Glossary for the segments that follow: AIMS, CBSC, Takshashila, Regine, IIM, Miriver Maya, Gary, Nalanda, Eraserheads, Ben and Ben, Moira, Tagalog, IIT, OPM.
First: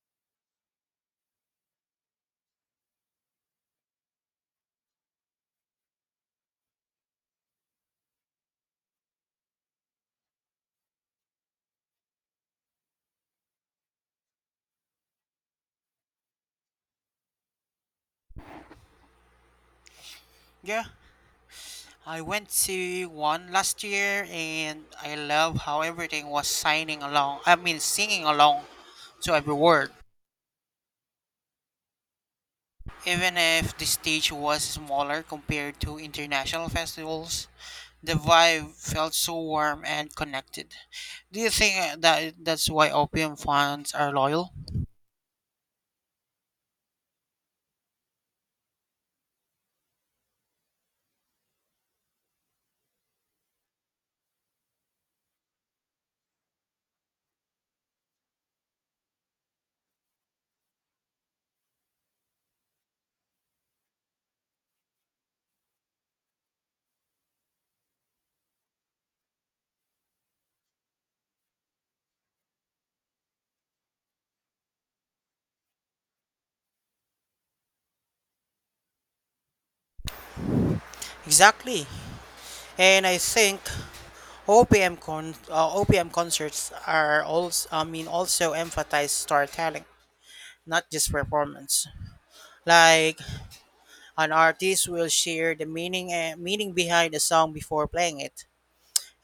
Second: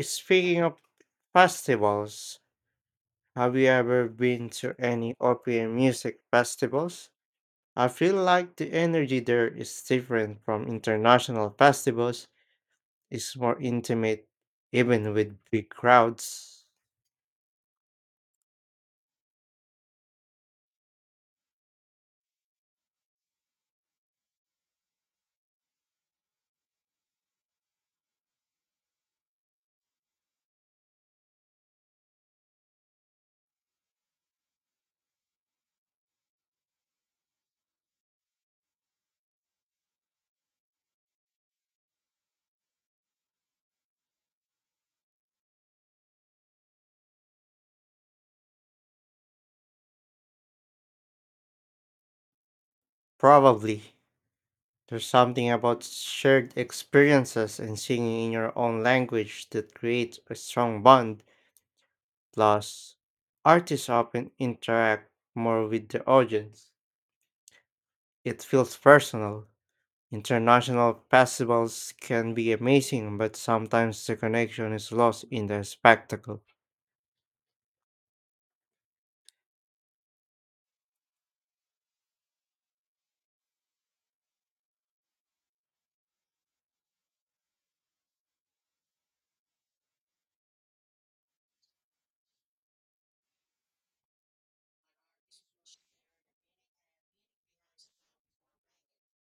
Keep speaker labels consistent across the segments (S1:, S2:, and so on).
S1: Speaking of festivals, have you ever been to any open music festivals? I feel like the energy there is different from international festivals. It's more intimate, even with big crowds.
S2: Yeah, I went to one last year and I love how everything was signing along. I mean, singing along to every word. Even if the stage was smaller compared to international festivals, the vibe felt so warm and connected. Do you think that's why OPM fans are loyal?
S1: Probably. There's something about shared experiences and singing in your own language that creates a strong bond. Plus, artists often interact more with the audience. It feels personal. International festivals can be amazing, but sometimes the connection is lost in the spectacle.
S2: Exactly. And I think OPM concerts are also also emphasize storytelling, not just performance. Like an artist will share the meaning behind the song before playing it.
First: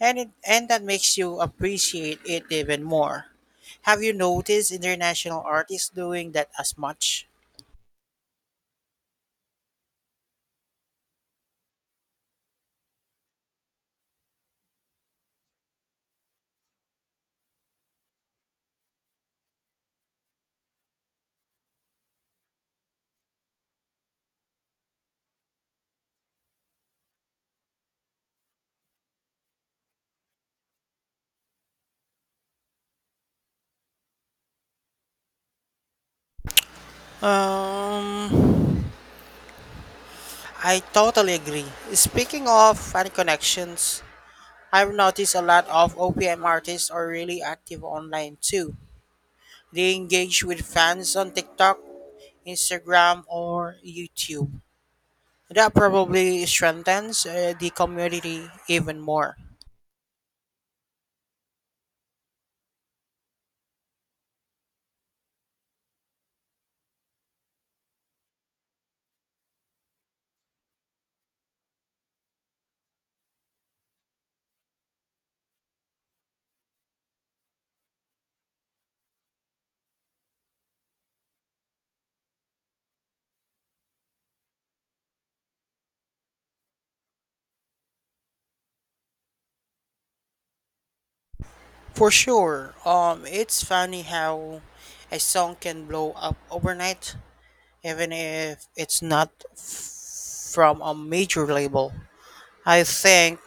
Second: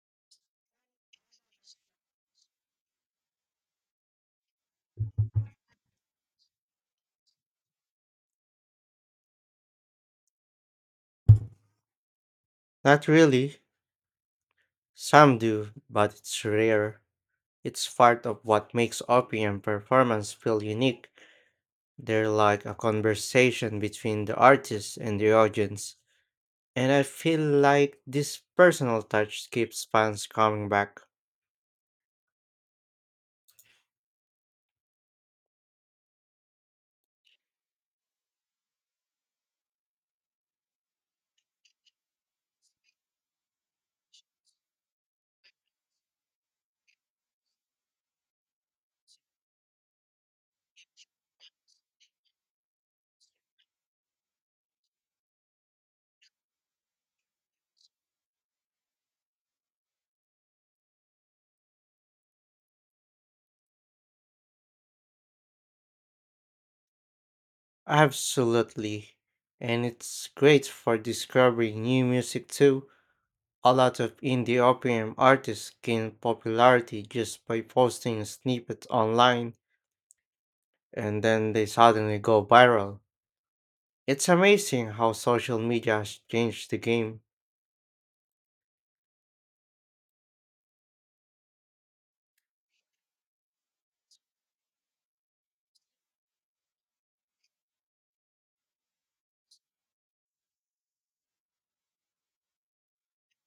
S2: And that makes you appreciate it even more. Have you noticed international artists doing that as much?
S1: Not really. Some do, but it's rare. It's part of what makes OPM performance feel unique. They're like a conversation between the artist and the audience. And I feel like this personal touch keeps fans coming back.
S2: Um, I totally agree. Speaking of fan connections, I've noticed a lot of OPM artists are really active online too. They engage with fans on TikTok, Instagram, or YouTube. That probably strengthens the community even more.
S1: Absolutely. And it's great for discovering new music too. A lot of indie OPM artists gain popularity just by posting snippets online and then they suddenly go viral. It's amazing how social media has changed the game.
S2: For sure. It's funny how a song can blow up overnight, even if it's not from a major label. I think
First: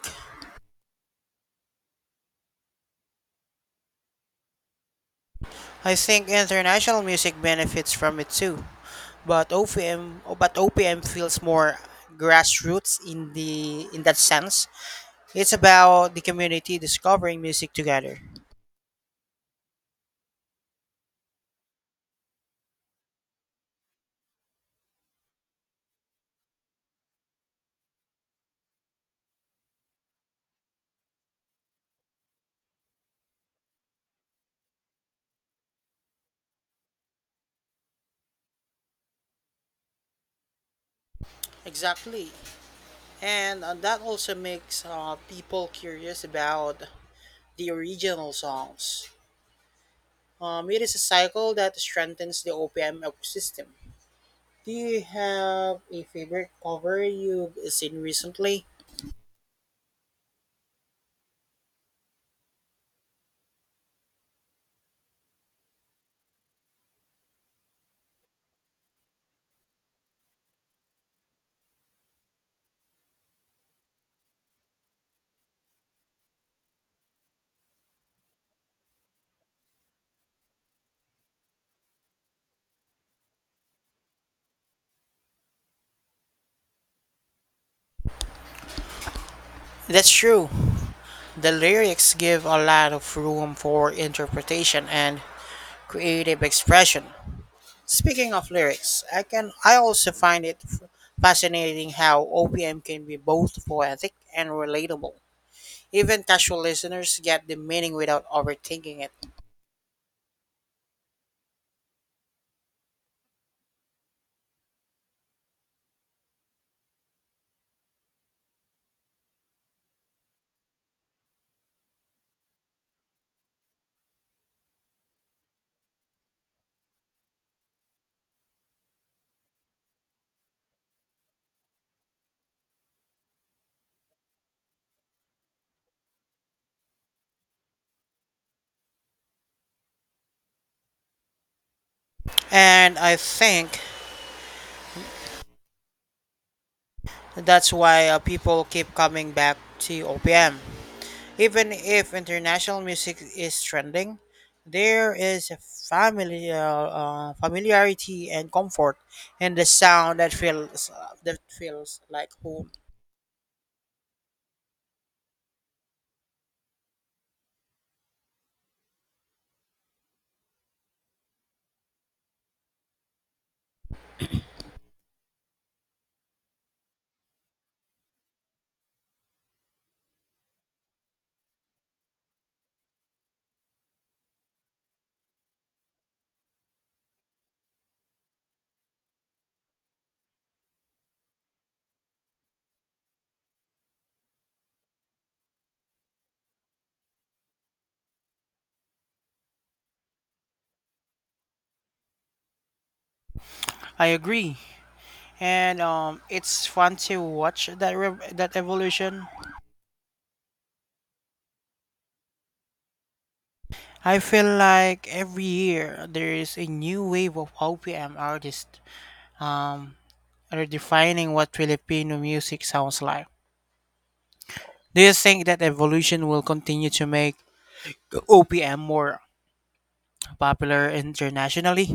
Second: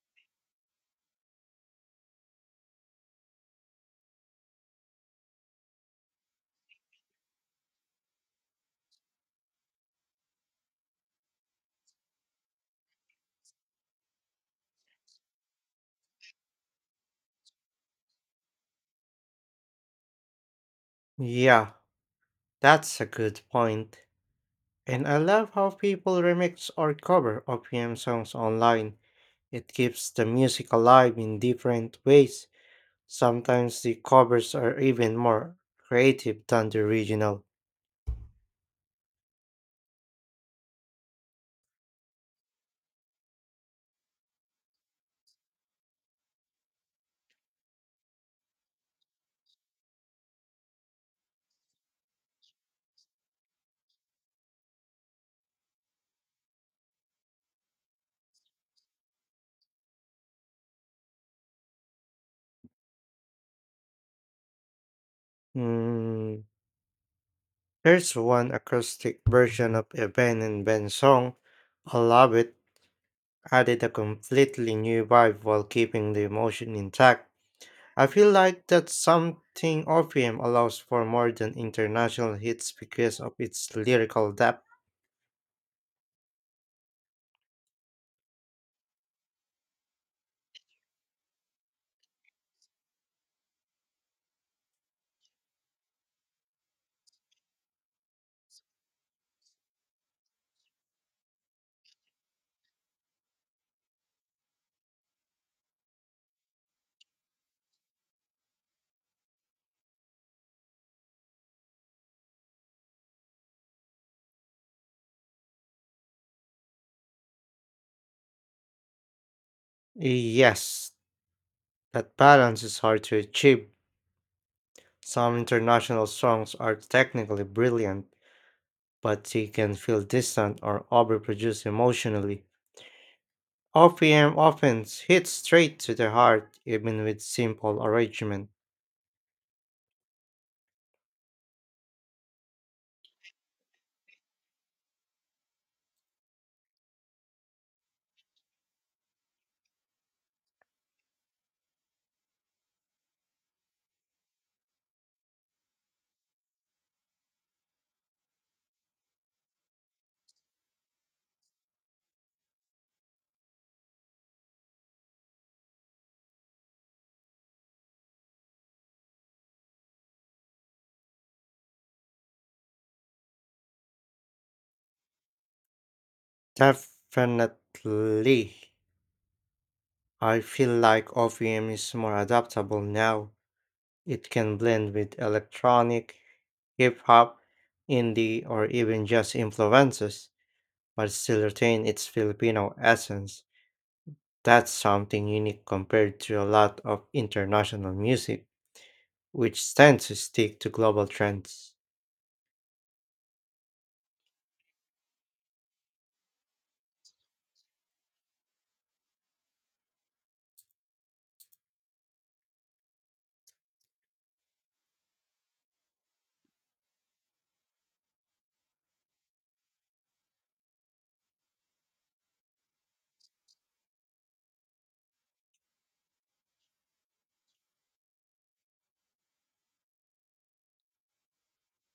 S2: I think international music benefits from it too, but OPM feels more grassroots in the in that sense. It's about the community discovering music together.
S1: Yeah, that's a good point. And I love how people remix or cover OPM songs online. It keeps the music alive in different ways. Sometimes the covers are even more creative than the original.
S2: Exactly. And that also makes people curious about the original songs. It is a cycle that strengthens the OPM ecosystem. Do you have a favorite cover you've seen recently?
S1: Hmm. Here's one acoustic version of a Ben and Ben song. I love it. Added a completely new vibe while keeping the emotion intact. I feel like that something OPM allows for more than international hits because of its lyrical depth.
S2: That's true. The lyrics give a lot of room for interpretation and creative expression. Speaking of lyrics, I also find it fascinating how OPM can be both poetic and relatable. Even casual listeners get the meaning without overthinking it.
S1: Yes, that balance is hard to achieve. Some international songs are technically brilliant, but they can feel distant or overproduced emotionally. OPM often hits straight to the heart, even with simple arrangement.
S2: And I think that's why people keep coming back to OPM. Even if international music is trending, there is a familiarity and comfort in the sound that feels like home.
S1: Definitely, I feel like OPM is more adaptable now. It can blend with electronic, hip hop, indie, or even just influences, but still retain its Filipino essence. That's something unique compared to a lot of international music, which tends to stick to global trends.
S2: I agree, and it's fun to watch that evolution. I feel like every year there is a new wave of OPM artists um, redefining what Filipino music sounds like. Do you think that evolution will continue to make OPM more popular internationally?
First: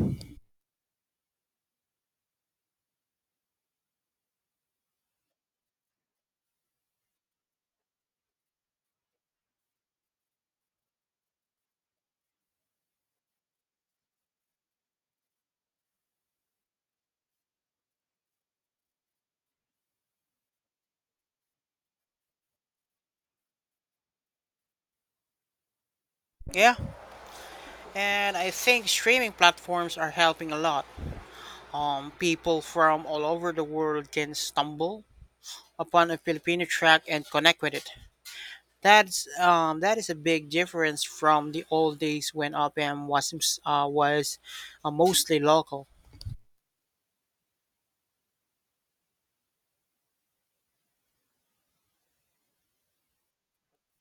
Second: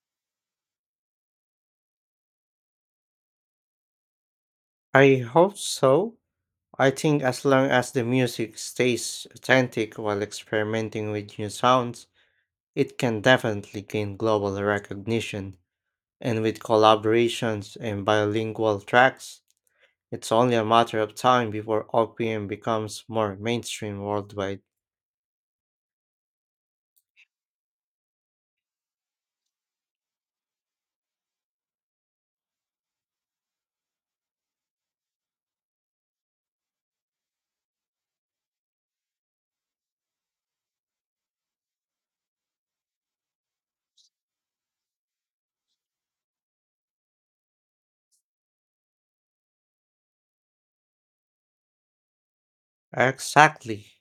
S1: I hope so. I think as long as the music stays authentic while experimenting with new sounds, it can definitely gain global recognition. And with collaborations and bilingual tracks, it's only a matter of time before OPM becomes more mainstream worldwide.
S2: Yeah, and I think streaming platforms are helping a lot. People from all over the world can stumble upon a Filipino track and connect with it. That is a big difference from the old days when OPM was mostly local.
S1: Exactly.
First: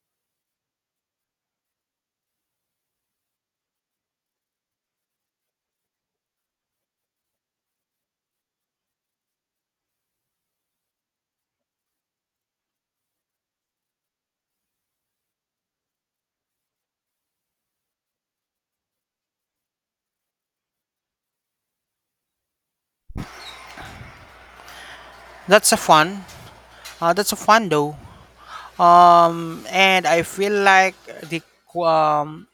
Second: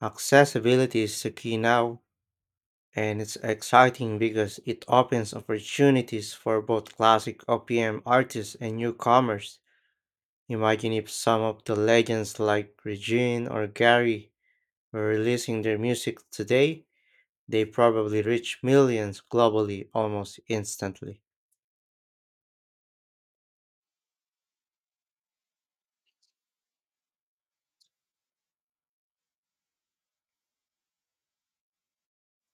S1: Accessibility is the key now, and it's exciting because it opens opportunities for both classic OPM artists and newcomers. Imagine if some of the legends like Regine or Gary were releasing their music today, they probably reach millions globally almost instantly.
S2: That's a fun. That's a fun though. And I feel like the um,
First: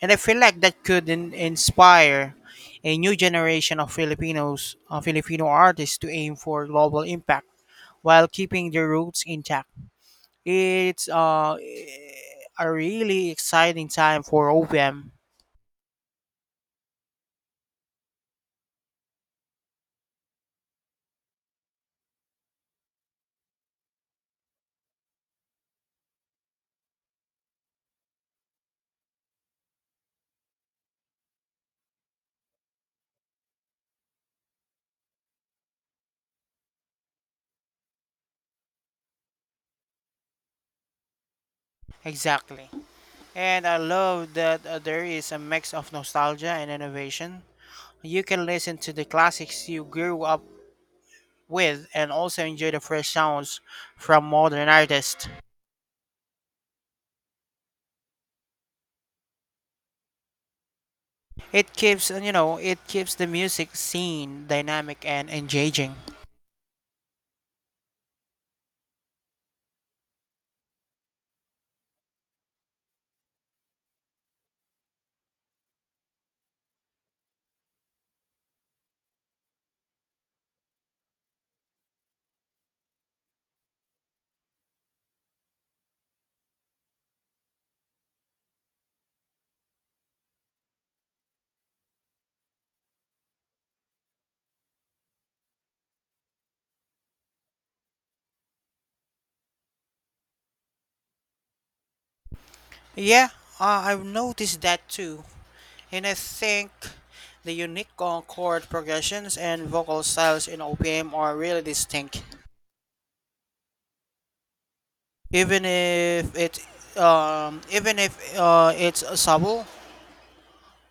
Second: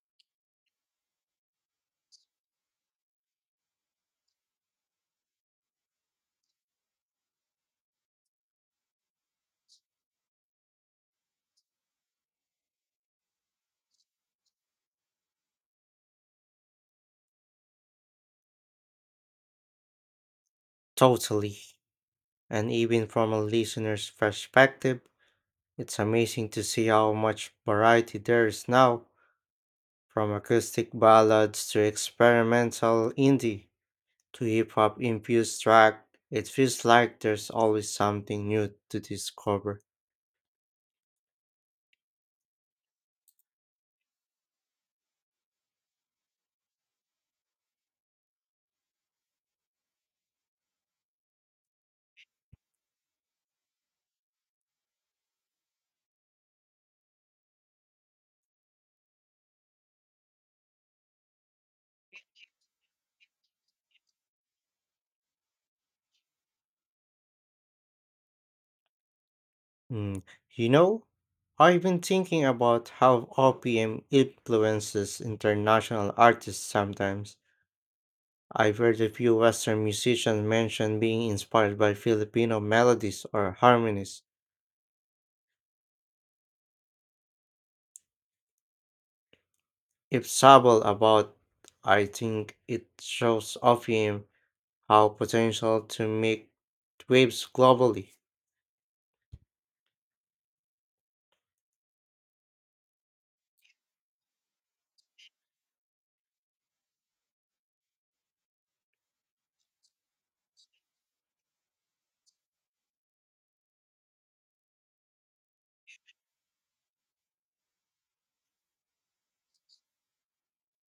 S2: and I feel like that could inspire a new generation of Filipino artists, to aim for global impact while keeping their roots intact. It's a really exciting time for OPM.
S1: Totally. And even from a listener's perspective, it's amazing to see how much variety there is now, from acoustic ballads to experimental indie to hip hop infused track. It feels like there's always something new to discover.
S2: Exactly. And I love that there is a mix of nostalgia and innovation. You can listen to the classics you grew up with and also enjoy the fresh sounds from modern artists. It it keeps the music scene dynamic and engaging.
S1: Mm, you know, I've been thinking about how OPM influences international artists sometimes. I've heard a few Western musicians mention being inspired by Filipino melodies or harmonies. If Sabal about, I think it shows OPM how potential to make waves globally.
S2: Yeah, I've noticed that too. And I think the unique chord progressions and vocal styles in OPM are really distinct. even if it Even if it's a sabo,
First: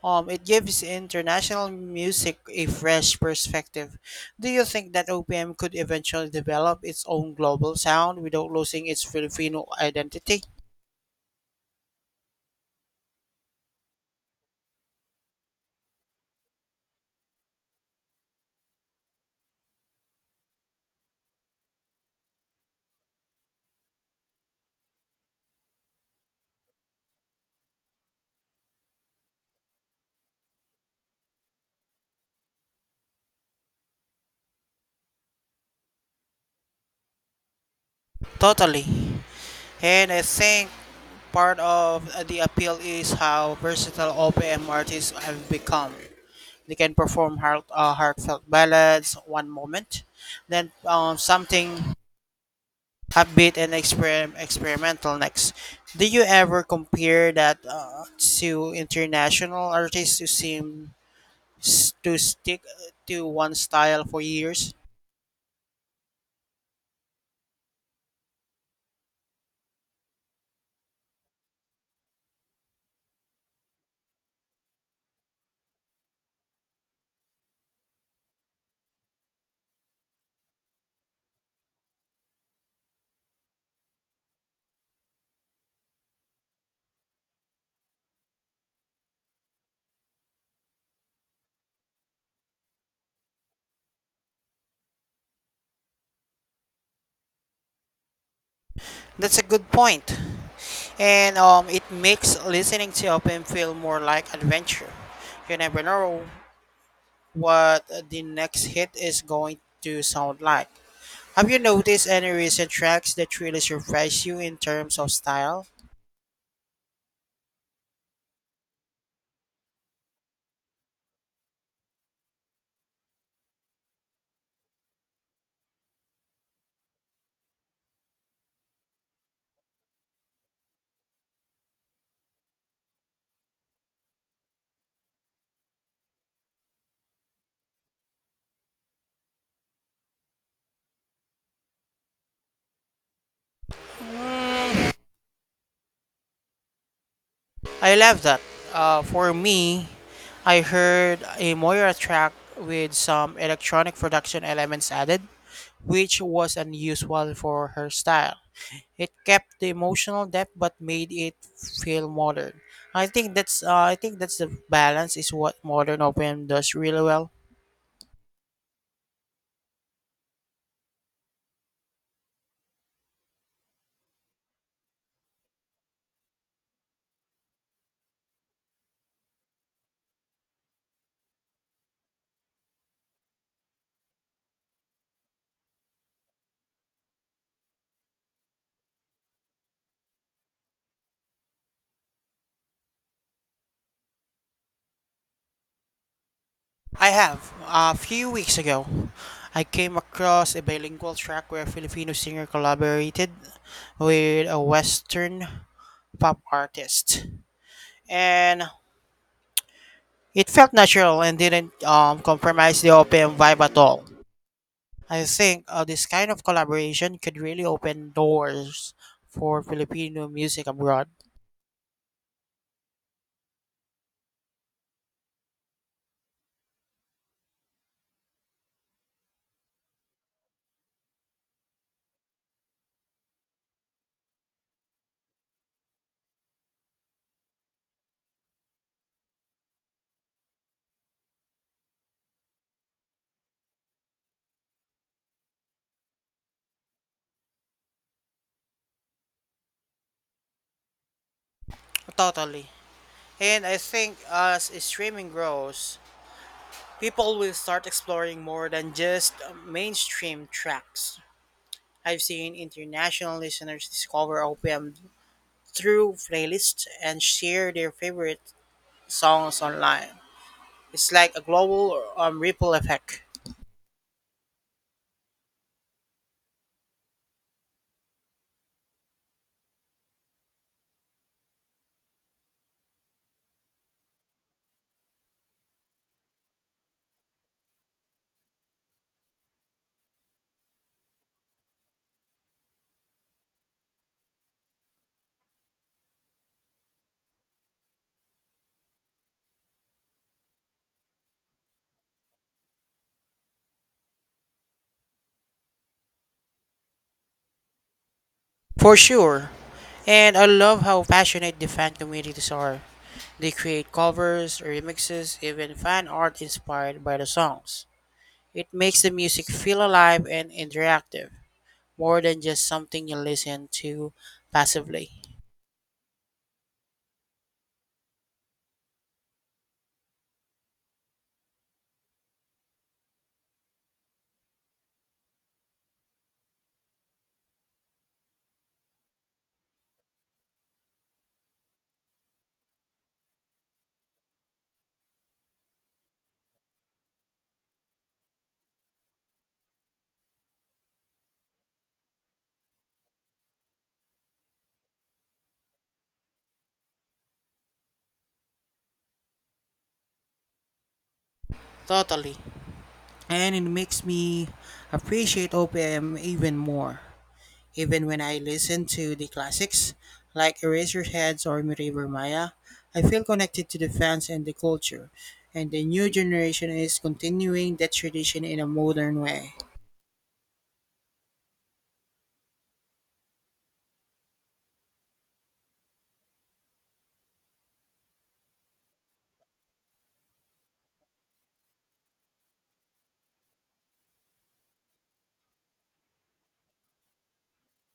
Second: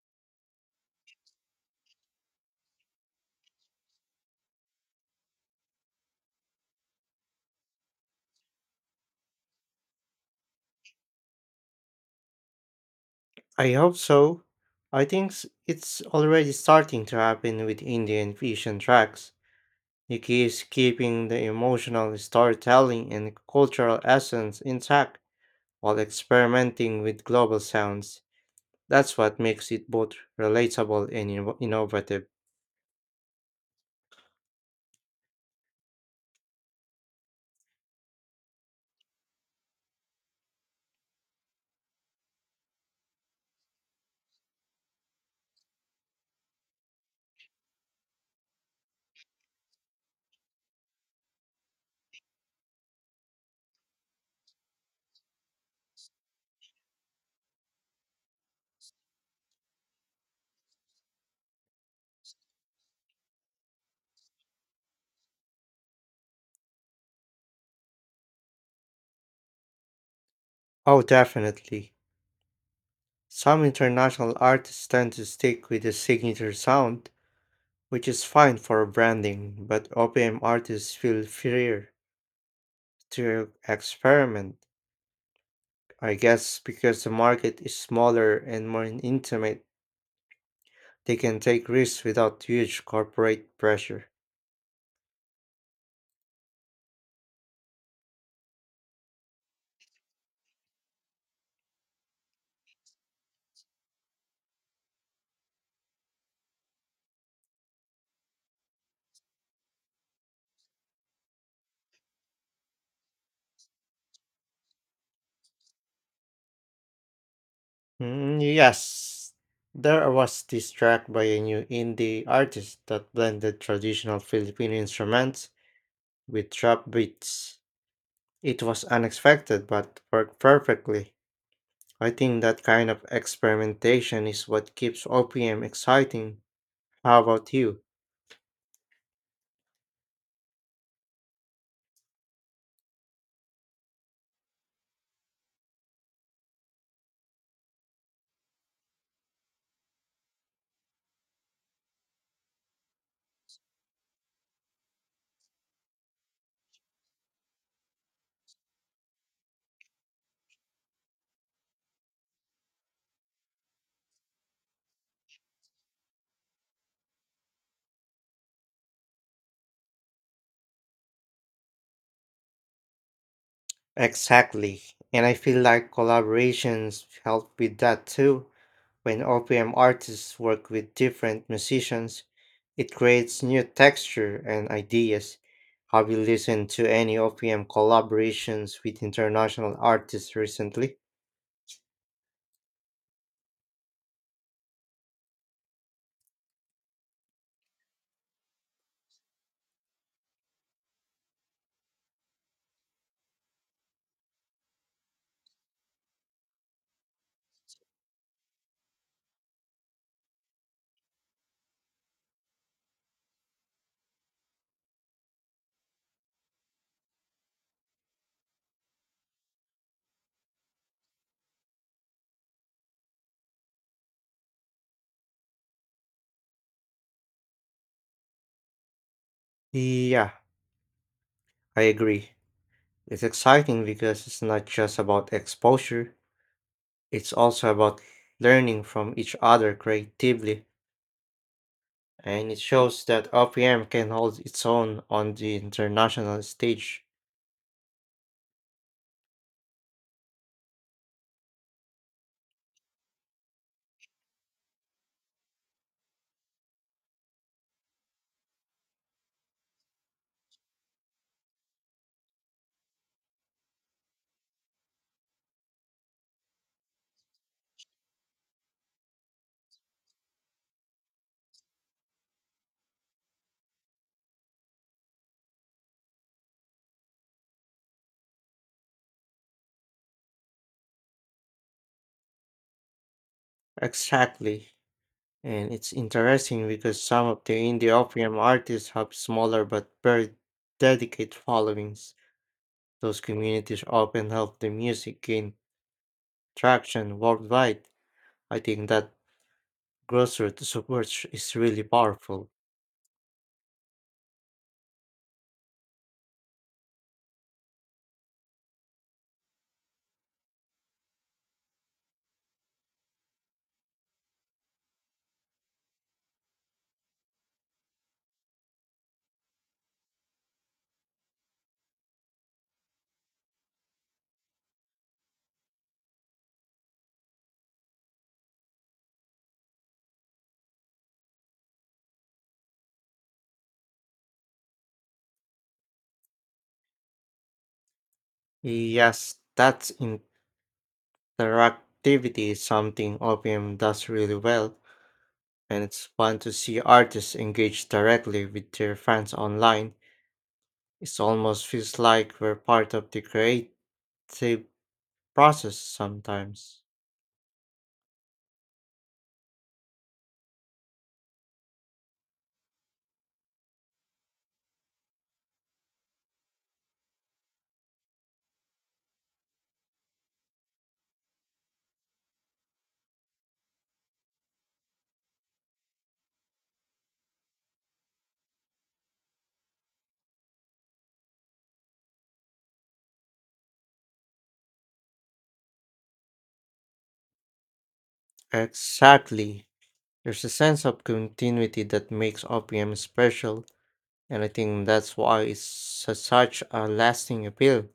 S2: it gives international music a fresh perspective. Do you think that OPM could eventually develop its own global sound without losing its Filipino identity?
S1: I hope so. It's already starting to happen with Indian fusion tracks. The key is keeping the emotional storytelling and cultural essence intact while experimenting with global sounds. That's what makes it both relatable and innovative.
S2: Totally. And I think part of the appeal is how versatile OPM artists have become. They can perform heartfelt ballads one moment, then something upbeat and experimental next. Do you ever compare that to international artists who seem to stick to one style for years?
S1: Oh, definitely. Some international artists tend to stick with a signature sound, which is fine for branding, but OPM artists feel freer to experiment, I guess because the market is smaller and more intimate. They can take risks without huge corporate pressure.
S2: That's a good point, and it makes listening to open feel more like adventure. You never know what the next hit is going to sound like. Have you noticed any recent tracks that really surprise you in terms of style?
S1: Mm, yes, there was this track by a new indie artist that blended traditional Philippine instruments with trap beats. It was unexpected but worked perfectly. I think that kind of experimentation is what keeps OPM exciting. How about you?
S2: I love that. For me, I heard a Moira track with some electronic production elements added, which was unusual for her style. It kept the emotional depth but made it feel modern. I think that's the balance is what modern OPM does really well.
S1: Exactly. And I feel like collaborations help with that too. When OPM artists work with different musicians, it creates new texture and ideas. Have you listened to any OPM collaborations with international artists recently?
S2: I have a few weeks ago, I came across a bilingual track where a Filipino singer collaborated with a Western pop artist. And it felt natural and didn't compromise the open vibe at all. I think this kind of collaboration could really open doors for Filipino music abroad.
S1: Yeah, I agree. It's exciting because it's not just about exposure, it's also about learning from each other creatively. And it shows that OPM can hold its own on the international stage.
S2: Totally. And I think as streaming grows, people will start exploring more than just mainstream tracks. I've seen international listeners discover OPM through playlists and share their favorite songs online. It's like a global ripple effect.
S1: Exactly. And it's interesting because some of the indie OPM artists have smaller but very dedicated followings. Those communities often help the music gain traction worldwide. I think that grassroots support is really powerful.
S2: For sure. And I love how passionate the fan communities are. They create covers, remixes, even fan art inspired by the songs. It makes the music feel alive and interactive, more than just something you listen to passively.
S1: Yes, that interactivity is something OPM does really well, and it's fun to see artists engage directly with their fans online. It almost feels like we're part of the creative process sometimes.
S2: Totally. And it makes me appreciate OPM even more. Even when I listen to the classics, like Eraserheads or Miriver Maya, I feel connected to the fans and the culture, and the new generation is continuing that tradition in a modern way.
S1: Exactly. There's a sense of continuity that makes OPM special, and I think that's why such a lasting appeal,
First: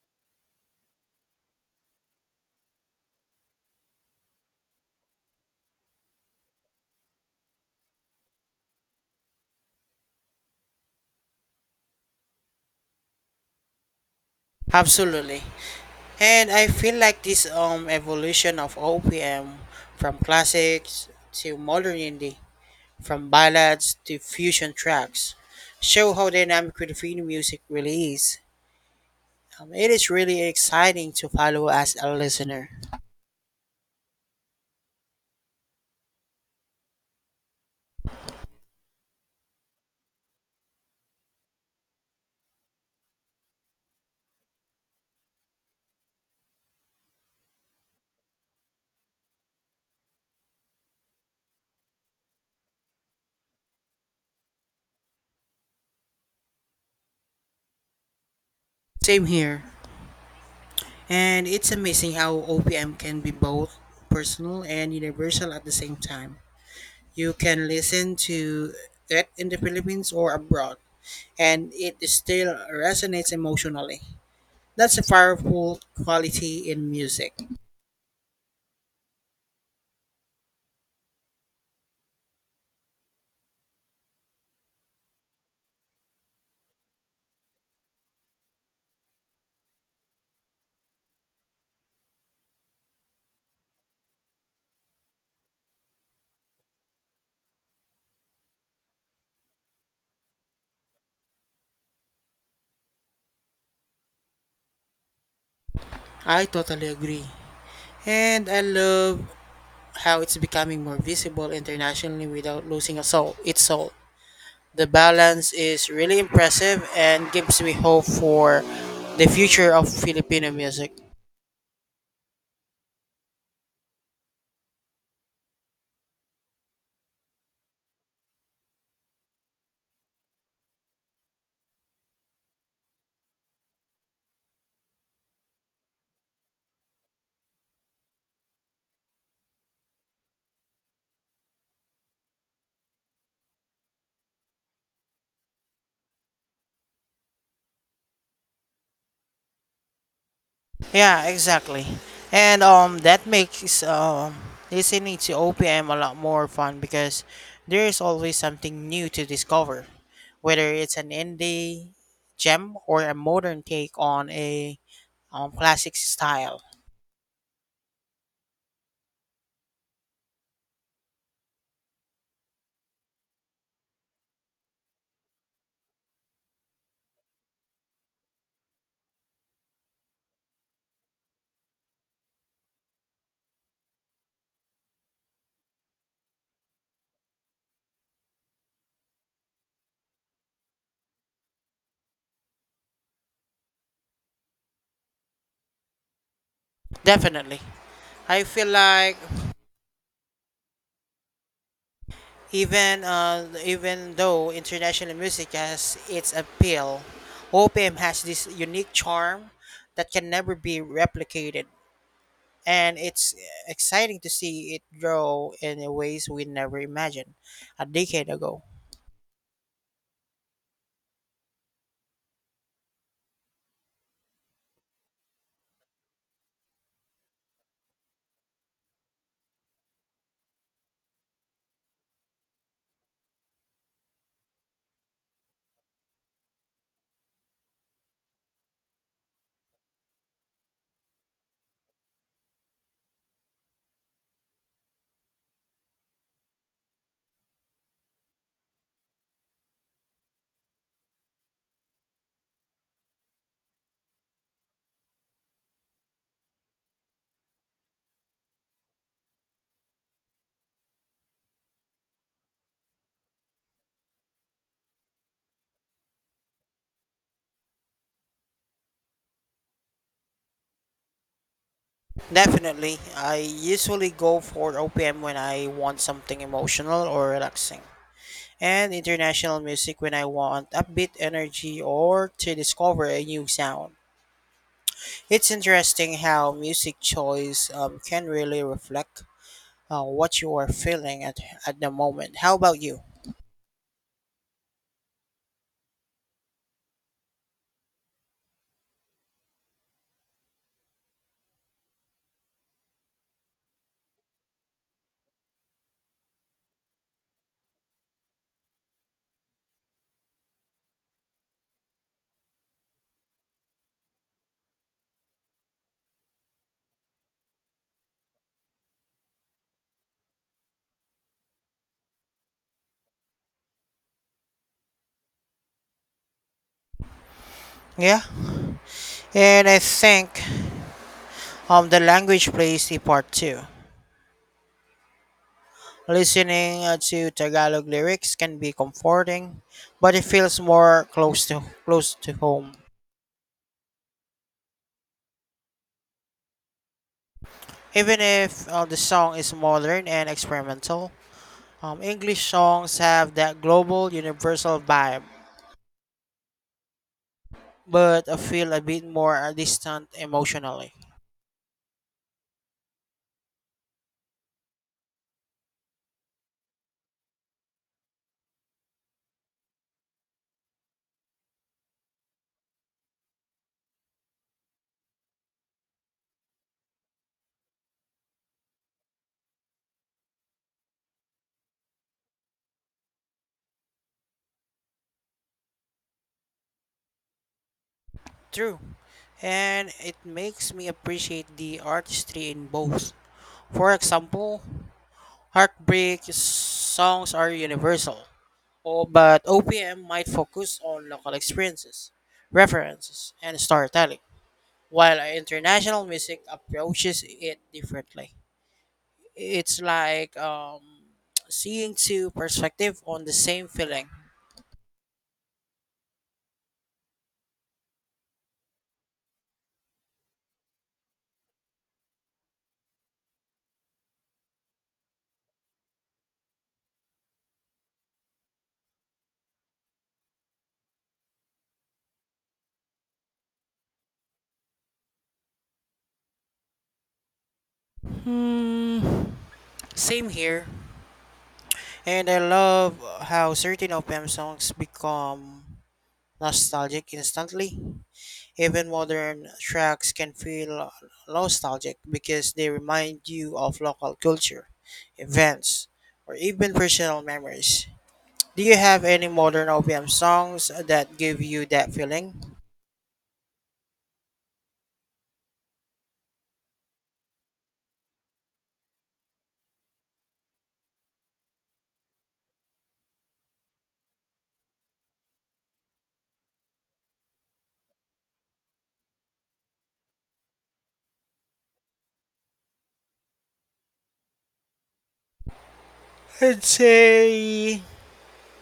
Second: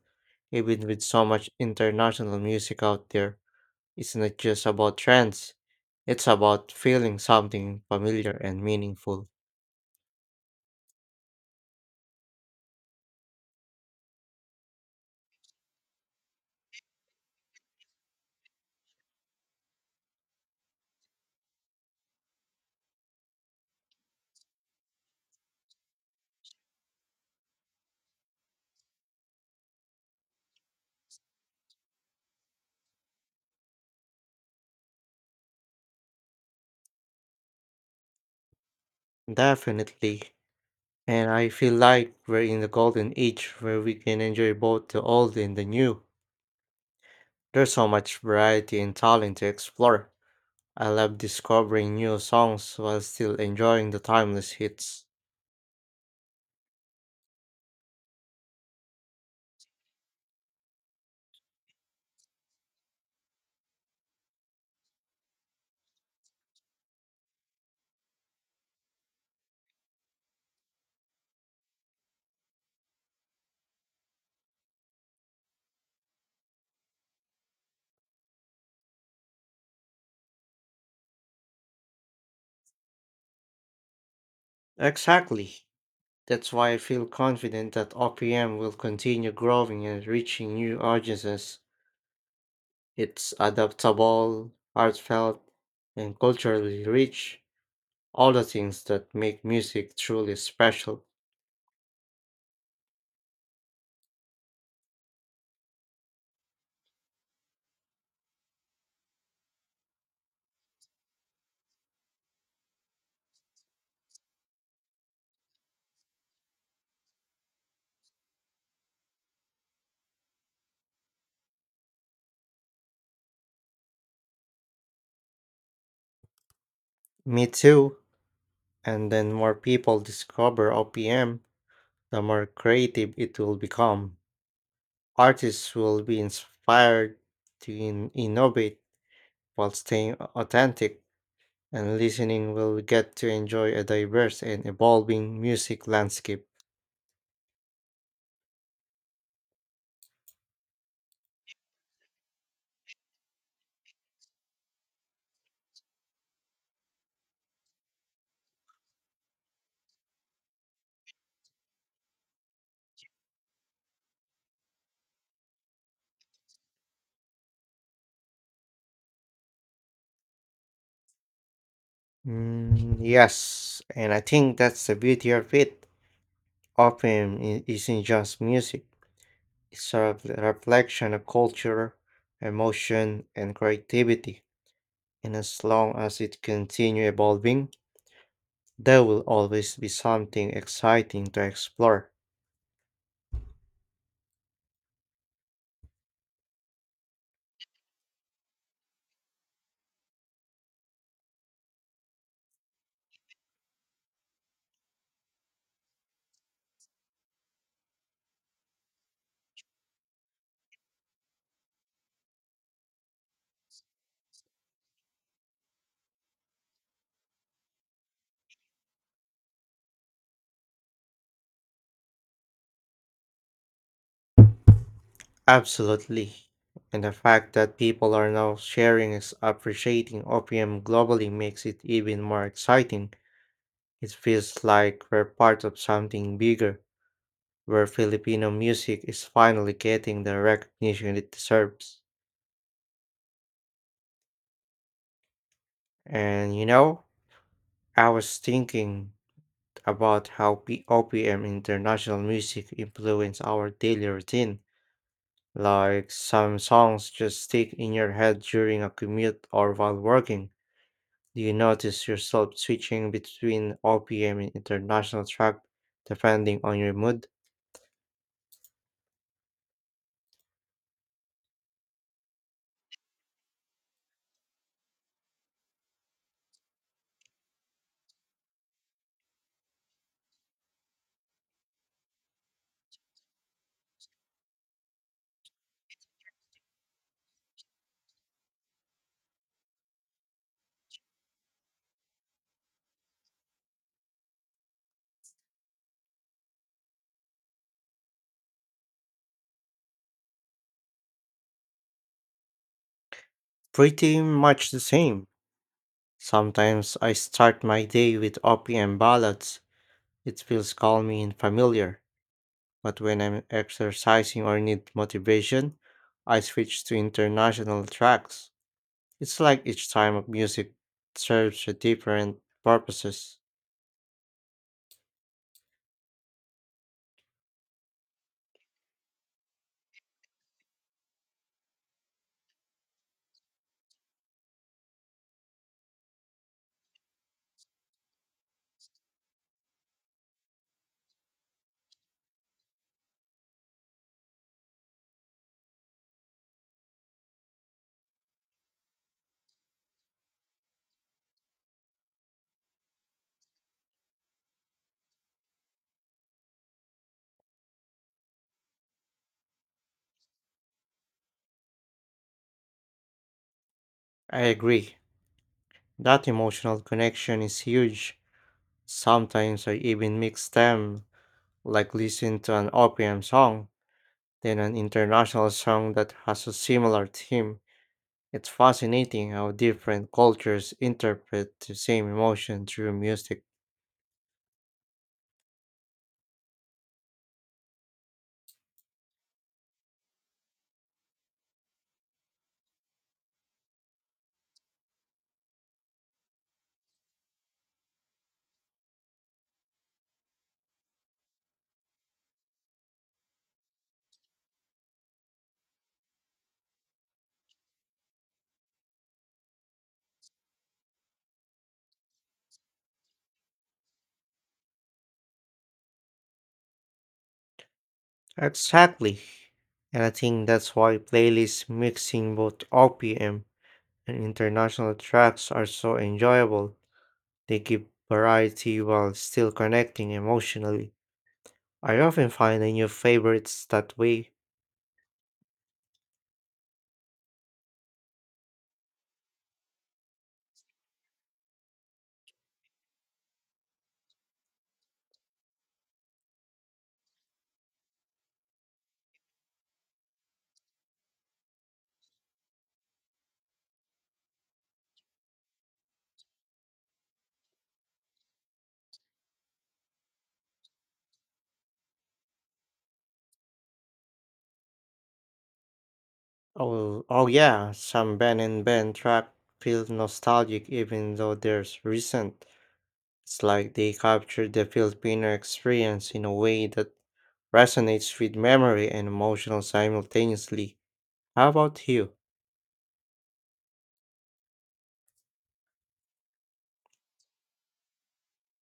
S1: even with so much international music out there. It's not just about trends, it's about feeling something familiar and meaningful.
S2: Absolutely. And I feel like this evolution of OPM from classics to modern indie, from ballads to fusion tracks, show how dynamic Filipino music really is. It is really exciting to follow as a listener.
S1: Definitely. And I feel like we're in the golden age where we can enjoy both the old and the new. There's so much variety and talent to explore. I love discovering new songs while still enjoying the timeless hits.
S2: Same here. And it's amazing how OPM can be both personal and universal at the same time. You can listen to it in the Philippines or abroad, and it still resonates emotionally. That's a powerful quality in music.
S1: Exactly. That's why I feel confident that OPM will continue growing and reaching new audiences. It's adaptable, heartfelt, and culturally rich, all the things that make music truly special.
S2: I totally agree. And I love how it's becoming more visible internationally without losing its soul. The balance is really impressive and gives me hope for the future of Filipino music.
S1: Me too. And then more people discover OPM, the more creative it will become. Artists will be inspired to innovate while staying authentic and listening will get to enjoy a diverse and evolving music landscape.
S2: Yeah, exactly. And that makes listening to OPM a lot more fun because there is always something new to discover, whether it's an indie gem or a modern take on a classic style.
S1: Mm, yes, and I think that's the beauty of it. Often it isn't just music, it's a reflection of culture, emotion, and creativity. And as long as it continues evolving, there will always be something exciting to explore.
S2: Definitely. I feel like even though international music has its appeal, OPM has this unique charm that can never be replicated. And it's exciting to see it grow in ways we never imagined a decade ago.
S1: Absolutely. And the fact that people are now sharing and appreciating opium globally makes it even more exciting. It feels like we're part of something bigger, where Filipino music is finally getting the recognition it deserves. And you know, I was thinking about how OPM international music influence our daily routine. Like some songs just stick in your head during a commute or while working. Do you notice yourself switching between OPM and international track depending on your mood?
S2: Definitely, I usually go for OPM when I want something emotional or relaxing, and international music when I want upbeat energy or to discover a new sound. It's interesting how music choice can really reflect what you are feeling at the moment. How about you?
S1: Pretty much the same. Sometimes I start my day with OPM ballads. It feels calming and familiar. But when I'm exercising or need motivation, I switch to international tracks. It's like each time of music serves a different purposes.
S2: Yeah, and I think the language plays a part too. Listening to Tagalog lyrics can be comforting, but it feels more close to home. Even if the song is modern and experimental, English songs have that global, universal vibe, but feel a bit more distant emotionally.
S1: I agree. That emotional connection is huge. Sometimes I even mix them like listen to an OPM song, then an international song that has a similar theme. It's fascinating how different cultures interpret the same emotion through music.
S2: True, and it makes me appreciate the artistry in both. For example, heartbreak songs are universal, oh, but OPM might focus on local experiences, references, and storytelling, while international music approaches it differently. It's like seeing two perspectives on the same feeling.
S1: Exactly. And I think that's why playlists mixing both OPM and international tracks are so enjoyable. They give variety while still connecting emotionally. I often find a new favorites that way.
S2: Hmm. Same here. And I love how certain OPM songs become nostalgic instantly. Even modern tracks can feel nostalgic because they remind you of local culture, events, or even personal memories. Do you have any modern OPM songs that give you that feeling?
S1: Oh, oh yeah, some Ben and Ben track feel nostalgic even though they're recent. It's like they captured the Filipino experience in a way that resonates with memory and emotional simultaneously. How about you?
S2: I'd say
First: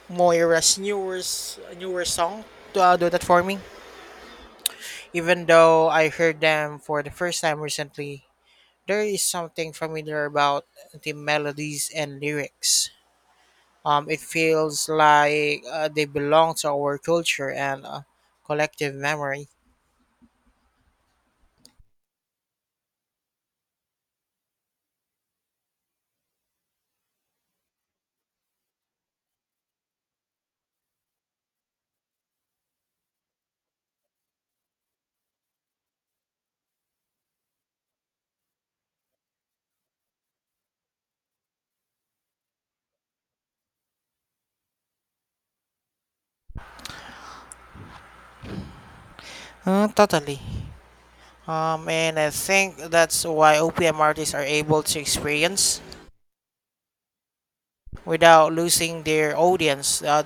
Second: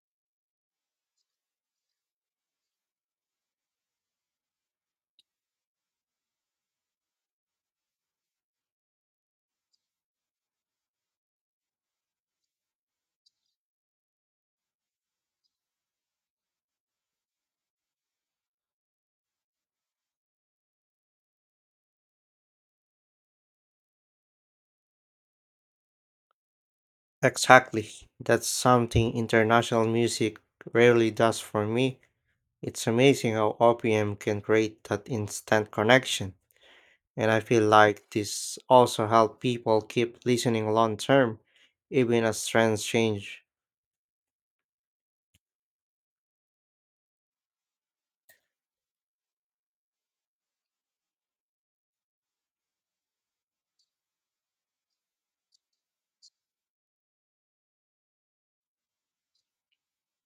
S2: Moira's newest newer song to do that for me. Even though I heard them for the first time recently, there is something familiar about the melodies and lyrics. It feels like they belong to our culture and collective memory.
S1: Exactly. That's something international music rarely does for me. It's amazing how OPM can create that instant connection. And I feel like this also help people keep listening long term, even as trends change.
S2: Totally. And I think that's why OPM artists are able to experience without losing their audience.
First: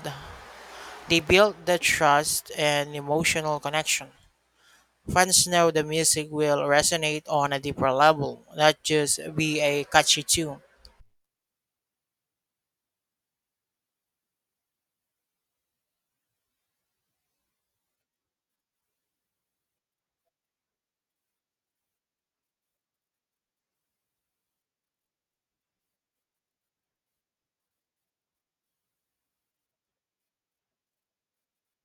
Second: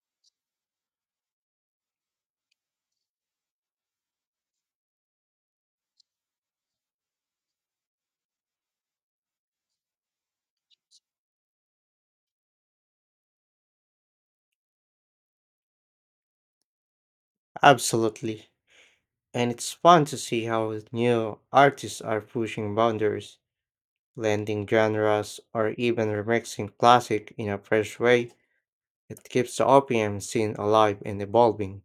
S2: They build the trust and emotional connection. Fans know the music will resonate on a deeper level, not just be a catchy tune.
S1: Absolutely. And it's fun to see how new artists are pushing boundaries, blending genres, or even remixing classic in a fresh way. It keeps the OPM scene alive and evolving.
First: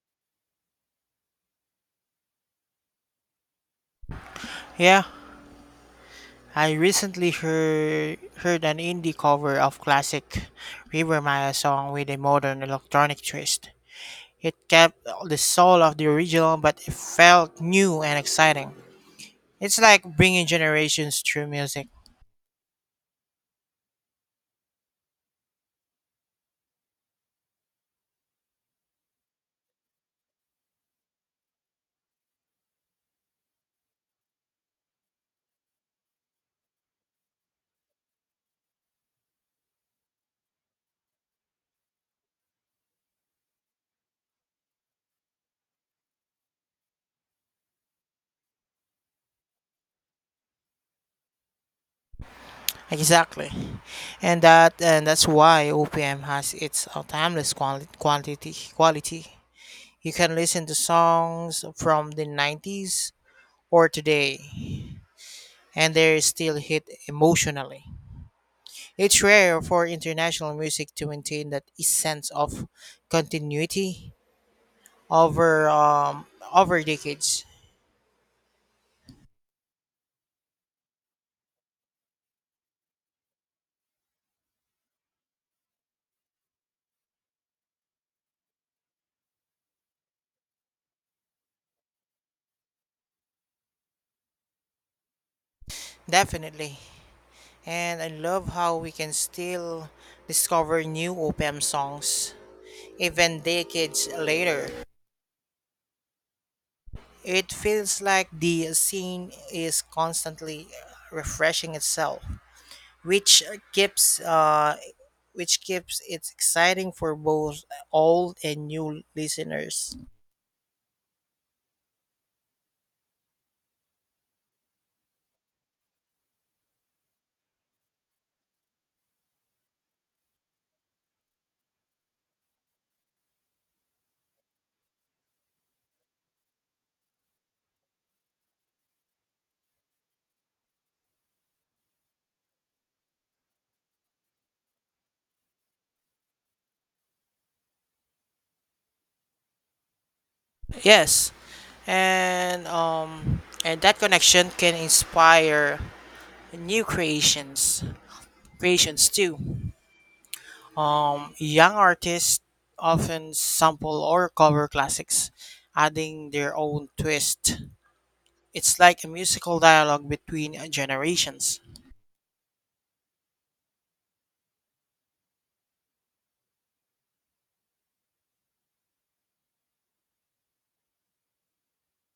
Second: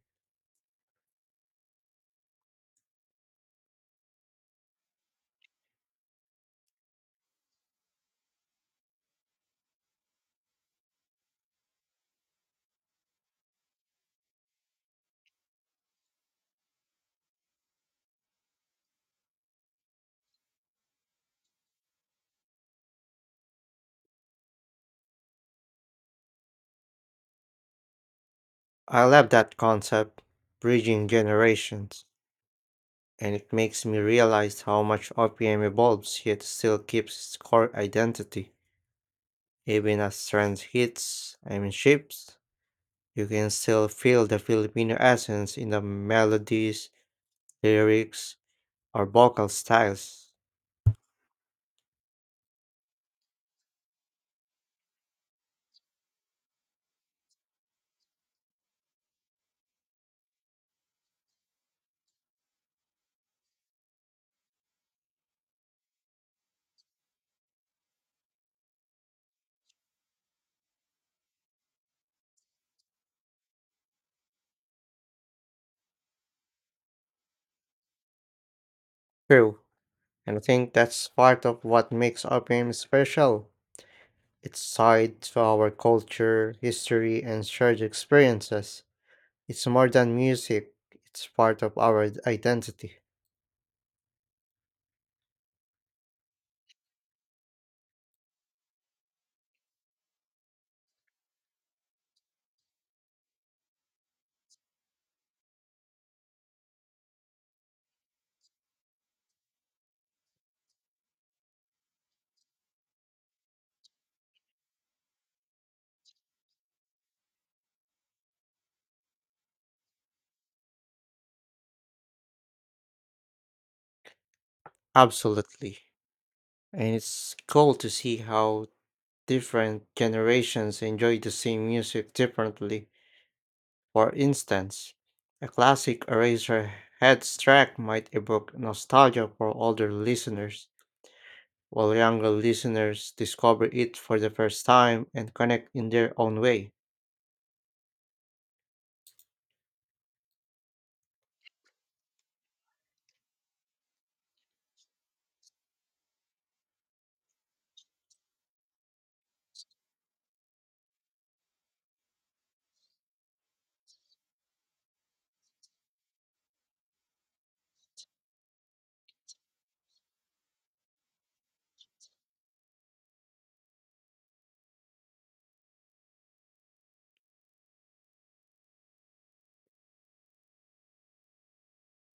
S2: Yeah, I recently heard an indie cover of classic River Maya song with a modern electronic twist. It kept the soul of the original, but it felt new and exciting. It's like bringing generations through music.
S1: I love that concept, bridging generations, and it makes me realize how much OPM evolves yet still keeps its core identity. Even as trends hits, I mean shifts, you can still feel the Filipino essence in the melodies, lyrics, or vocal styles.
S2: Exactly, and that's why OPM has its timeless quali- quantity quality. You can listen to songs from the '90s or today, and they still hit emotionally. It's rare for international music to maintain that sense of continuity over um, over decades.
S1: True, and I think that's part of what makes OPM special. It's tied to our culture, history, and shared experiences. It's more than music, it's part of identity.
S2: Definitely. And I love how we can still discover new OPM songs even decades later. It feels like the scene is constantly refreshing itself, which keeps uh, keeps it exciting for both old and new listeners.
S1: Absolutely. And it's cool to see how different generations enjoy the same music differently. For instance, a classic eraser head track might evoke nostalgia for older listeners, while younger listeners discover it for the first time and connect in their own way.
S2: Yes, and that connection can inspire new creations, creations too. Young artists often sample or cover classics, adding their own twist. It's like a musical dialogue between generations.